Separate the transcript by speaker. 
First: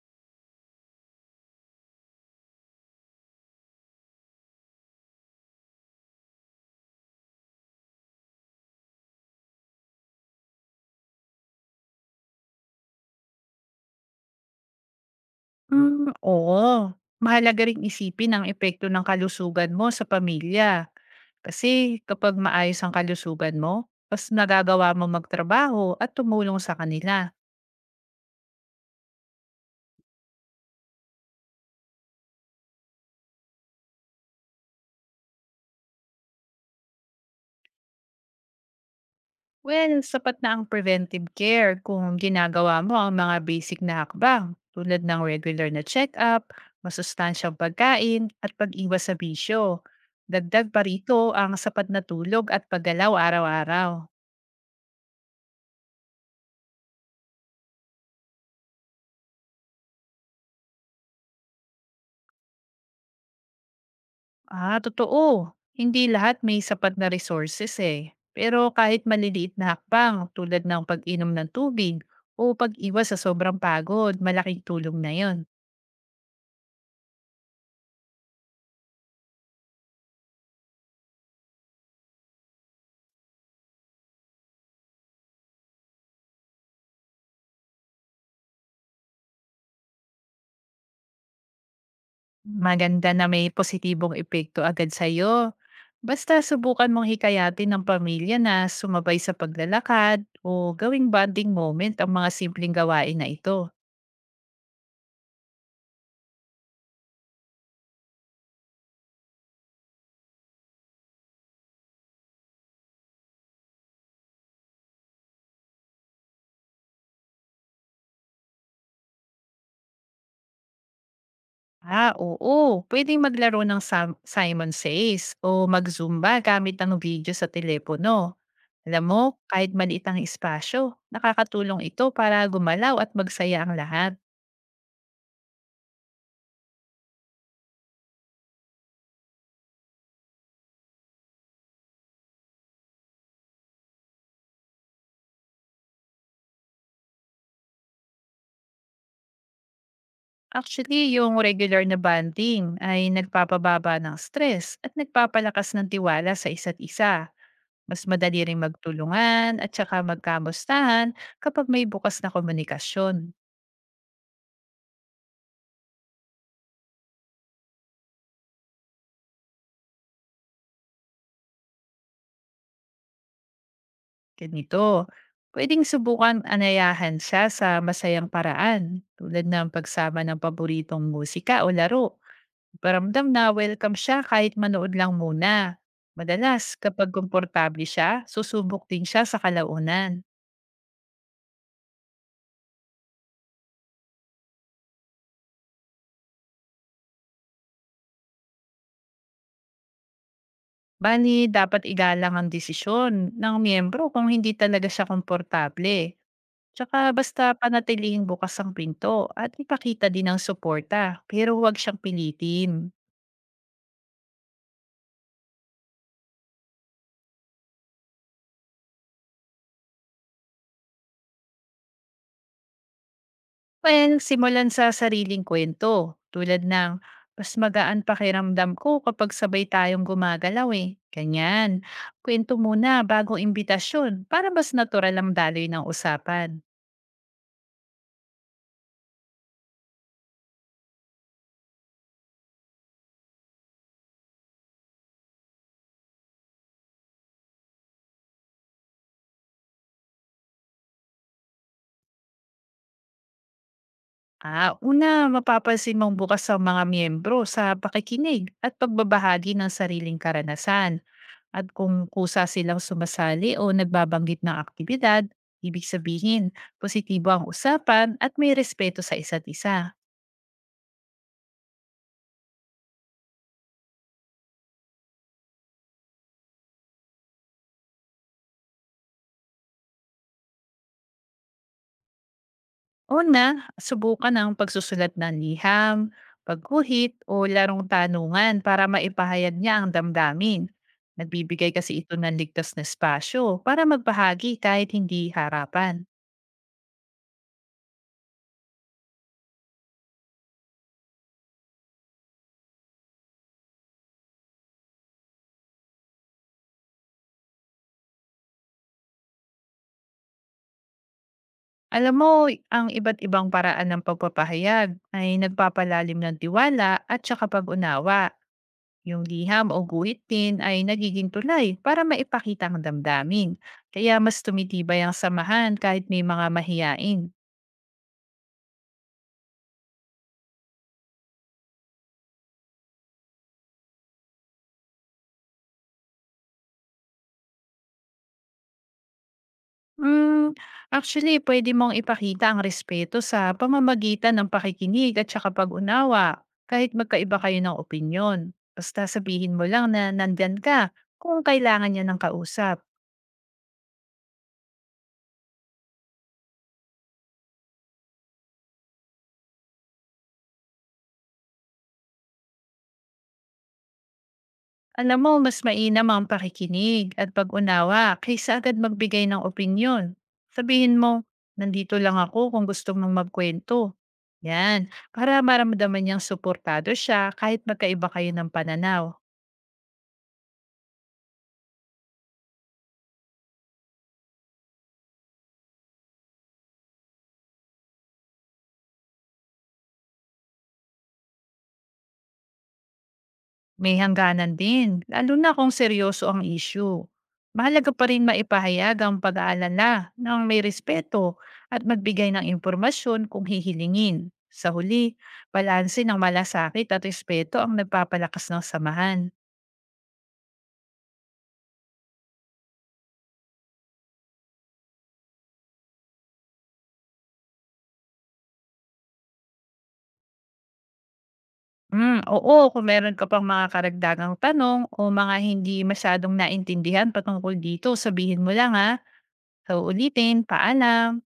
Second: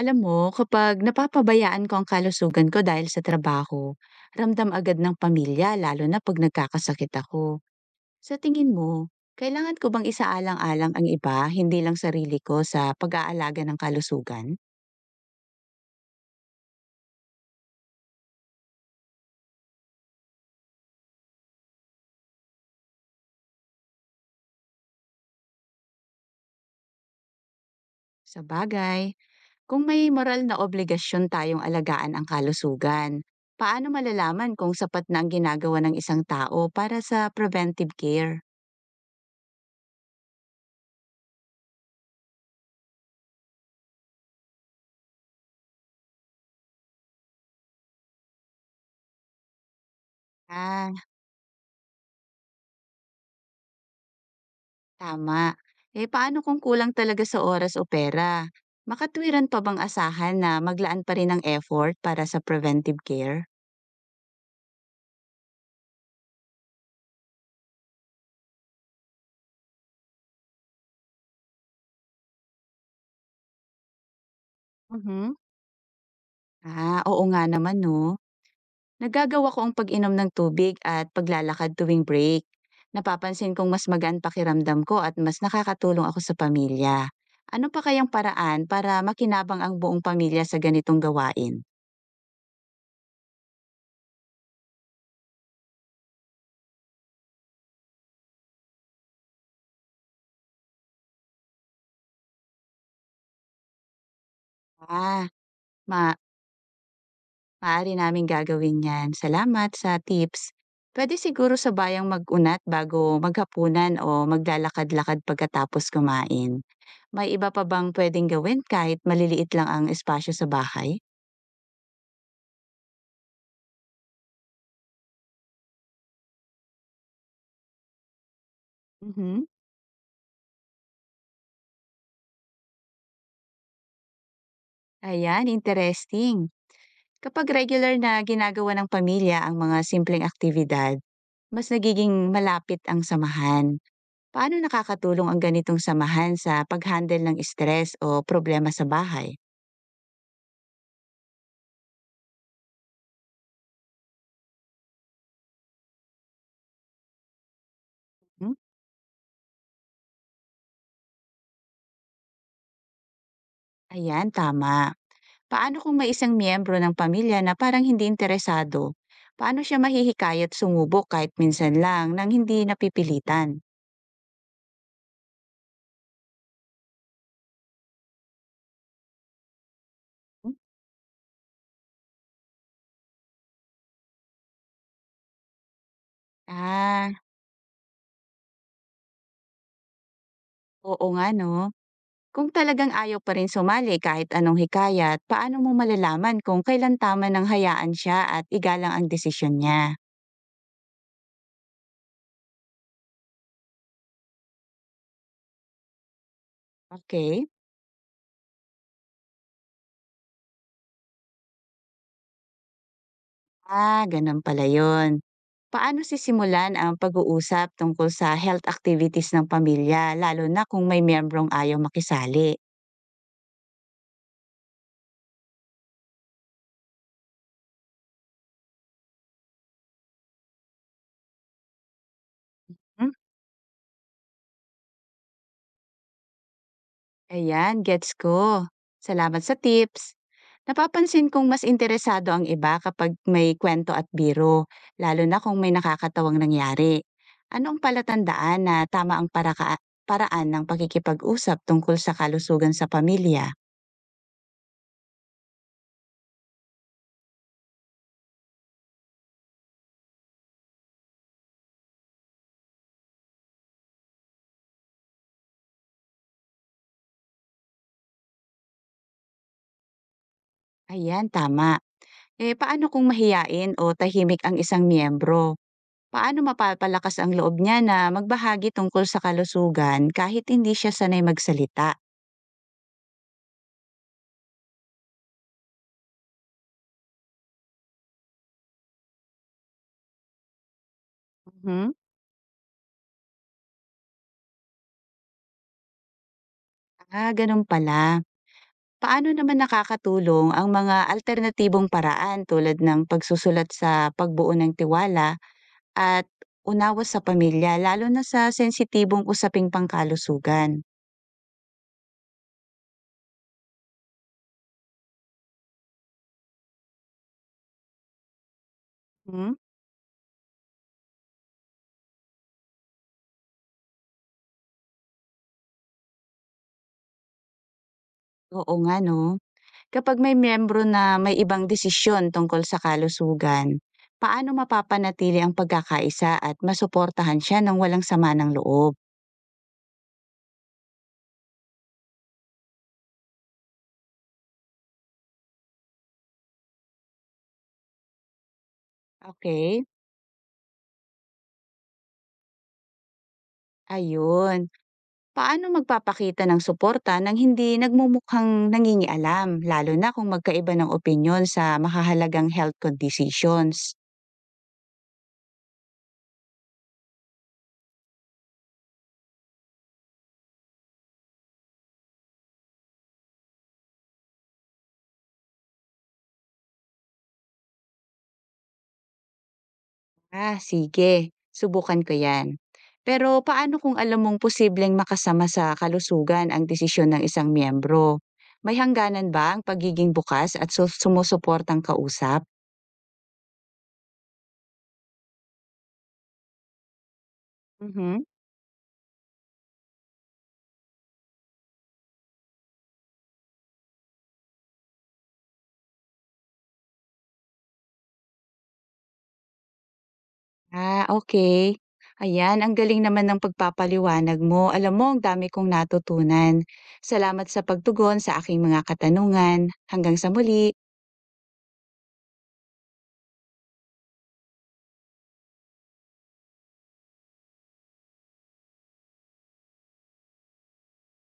Speaker 1: Alam mo, kapag napapabayaan ko ang kalusugan ko dahil sa trabaho, ramdam agad ng pamilya lalo na pag nagkakasakit ako. Sa tingin mo, kailangan ko bang isaalang-alang ang iba, hindi lang sarili ko sa pag-aalaga ng kalusugan?
Speaker 2: Hmm, oo. Mahalaga ring isipin ang epekto ng kalusugan mo sa pamilya. Kasi kapag maayos ang kalusugan mo, mas nagagawa mo magtrabaho at tumulong sa kanila.
Speaker 1: Sa bagay, kung may moral na obligasyon tayong alagaan ang kalusugan, paano malalaman kung sapat na ang ginagawa ng isang tao para sa preventive care?
Speaker 2: Well, sapat na ang preventive care kung ginagawa mo ang mga basic na hakbang tulad ng regular na check-up, masustansyang pagkain, at pag-iwas sa bisyo. Dagdag pa
Speaker 1: Ah,
Speaker 2: rito ang sapat na tulog at paggalaw araw-araw.
Speaker 1: tama. Eh paano kung kulang talaga sa oras o pera? Makatwiran pa bang asahan na maglaan pa rin ng effort para sa preventive care?
Speaker 2: Ah, totoo. Hindi lahat may sapat na resources eh. Pero kahit maliliit na hakbang tulad ng pag-inom ng tubig o pag-iwas sa sobrang pagod, malaking tulong na
Speaker 1: Mhm.
Speaker 2: yon.
Speaker 1: Ah, oo nga naman no. Nagagawa ko ang pag-inom ng tubig at paglalakad tuwing break. Napapansin kong mas magaan pakiramdam ko at mas nakakatulong ako sa pamilya. Ano pa kayang paraan para makinabang ang buong pamilya sa ganitong gawain?
Speaker 2: Maganda na may positibong epekto agad sa'yo. Basta subukan mong hikayatin ng pamilya na sumabay sa paglalakad o gawing bonding moment ang mga simpleng gawain na ito.
Speaker 1: Ah, maaari namin gagawin yan. Salamat sa tips. Pwede siguro sabayang mag-unat bago maghapunan o maglalakad-lakad pagkatapos kumain. May iba pa bang puwedeng gawin kahit maliliit lang ang espasyo sa bahay?
Speaker 2: Ah, oo. Pwedeng maglaro ng Simon Says o mag-Zumba gamit ang video sa telepono. Alam mo,
Speaker 1: Mhm.
Speaker 2: kahit maliit ang espasyo, nakakatulong ito para gumalaw at magsaya ang lahat.
Speaker 1: Ayan, interesting. Kapag regular na ginagawa ng pamilya ang mga simpleng aktibidad, mas nagiging malapit ang samahan. Paano nakakatulong ang ganitong samahan sa pag-handle ng stress o problema sa bahay?
Speaker 2: Actually, yung regular na bonding ay nagpapababa ng stress at nagpapalakas ng tiwala sa isa't isa. Mas madali
Speaker 1: Hmm?
Speaker 2: ring magtulungan at saka magkamustahan kapag may bukas na komunikasyon.
Speaker 1: Ayan, tama. Paano kung may isang miyembro ng pamilya na parang hindi interesado? Paano siya mahihikayat sumubok kahit minsan lang nang hindi napipilitan?
Speaker 2: Ganito, pwedeng subukan anayahan siya sa masayang paraan tulad ng pagsama ng paboritong musika o laro. Paramdam na welcome siya kahit manood lang muna. Madalas, kapag
Speaker 1: Ah,
Speaker 2: komportable siya, susubok din siya sa kalaunan.
Speaker 1: oo nga no. Kung talagang ayaw pa rin sumali kahit anong hikayat, paano mo malalaman kung kailan tama nang hayaan siya at igalang ang desisyon niya?
Speaker 2: Bali, dapat igalang ang desisyon ng miyembro kung hindi talaga siya komportable. Tsaka basta
Speaker 1: Okay.
Speaker 2: panatilihing bukas ang pinto at ipakita din ang suporta, pero huwag siyang pilitin.
Speaker 1: Ah, ganun pala yun. Paano sisimulan ang pag-uusap tungkol sa health activities ng pamilya, lalo na kung may membrong ayaw makisali?
Speaker 2: Well, simulan sa sariling kwento tulad ng mas magaan pakiramdam ko kapag sabay tayong gumagalaw eh. Ganyan. Kwento muna bago imbitasyon para mas natural ang daloy ng usapan.
Speaker 1: Ayan, gets ko. Salamat sa tips. Napapansin kong mas interesado ang iba kapag may kwento at biro, lalo na kung may nakakatawang nangyari. Anong palatandaan na tama ang paraan ng pakikipag-usap tungkol sa kalusugan sa pamilya?
Speaker 2: Ah, una, mapapansin mong bukas sa mga miyembro sa pakikinig at pagbabahagi ng sariling karanasan. At kung kusa silang sumasali o nagbabanggit ng aktibidad, ibig sabihin, positibo ang usapan at may respeto sa isa't isa.
Speaker 1: Ayan, tama. Eh, paano kung mahiyain o tahimik ang isang miyembro? Paano mapapalakas ang loob niya na magbahagi tungkol sa kalusugan kahit hindi siya sanay magsalita?
Speaker 2: Una, subukan ang pagsusulat ng liham, pagguhit o larong tanungan para maipahayag niya ang damdamin. Nagbibigay kasi
Speaker 1: Mhm.
Speaker 2: ito ng ligtas na espasyo para magbahagi kahit hindi harapan.
Speaker 1: Ah, ganun pala. Paano naman nakakatulong ang mga alternatibong paraan tulad ng pagsusulat sa pagbuo ng tiwala at unawas sa pamilya lalo na sa sensitibong usaping pangkalusugan?
Speaker 2: Alam mo, ang iba't ibang paraan ng pagpapahayag ay nagpapalalim ng tiwala at saka pag-unawa. Yung
Speaker 1: Hmm?
Speaker 2: liham o guhit din ay nagiging tulay para maipakita ang damdamin. Kaya mas tumitibay ang samahan kahit may mga mahiyain.
Speaker 1: Oo nga no. Kapag may miyembro na may ibang desisyon tungkol sa kalusugan, paano mapapanatili ang pagkakaisa at masuportahan siya ng walang sama ng loob?
Speaker 2: Hmm, actually pwede mong ipakita ang respeto sa pamamagitan ng pakikinig at saka pag-unawa kahit magkaiba kayo ng opinyon. Basta sabihin mo
Speaker 1: Okay,
Speaker 2: lang na nandyan ka kung kailangan niya ng kausap.
Speaker 1: ayun. Paano magpapakita ng suporta nang hindi nagmumukhang nangingialam, lalo na kung magkaiba ng opinyon sa makahalagang health conditions?
Speaker 2: Alam mo, mas mainam ang pakikinig at pag-unawa kaysa agad magbigay ng opinyon. Sabihin mo, nandito lang ako kung gusto mong magkwento. Yan, para maramdaman niyang suportado siya kahit magkaiba kayo ng pananaw.
Speaker 1: Ah, sige, subukan ko yan. Pero paano kung alam mong posibleng makasama sa kalusugan ang desisyon ng isang miyembro? May hangganan ba ang pagiging bukas at sumusuportang kausap?
Speaker 2: May hangganan din, lalo na kung seryoso ang issue. Mahalaga pa rin
Speaker 1: Mhm.
Speaker 2: maipahayag ang pag-aalala ng may respeto at magbigay ng impormasyon kung hihilingin. Sa huli, balanse ng malasakit at respeto ang nagpapalakas ng samahan.
Speaker 1: Ah, okey. Ayan, ang galing naman ng pagpapaliwanag mo. Alam mo, ang dami kong natutunan. Salamat sa pagtugon sa aking mga katanungan. Hanggang sa muli.
Speaker 2: Mm, oo, kung meron ka pang mga karagdagang tanong o mga hindi masyadong naintindihan patungkol dito, sabihin mo lang ha. So ulitin, paalam.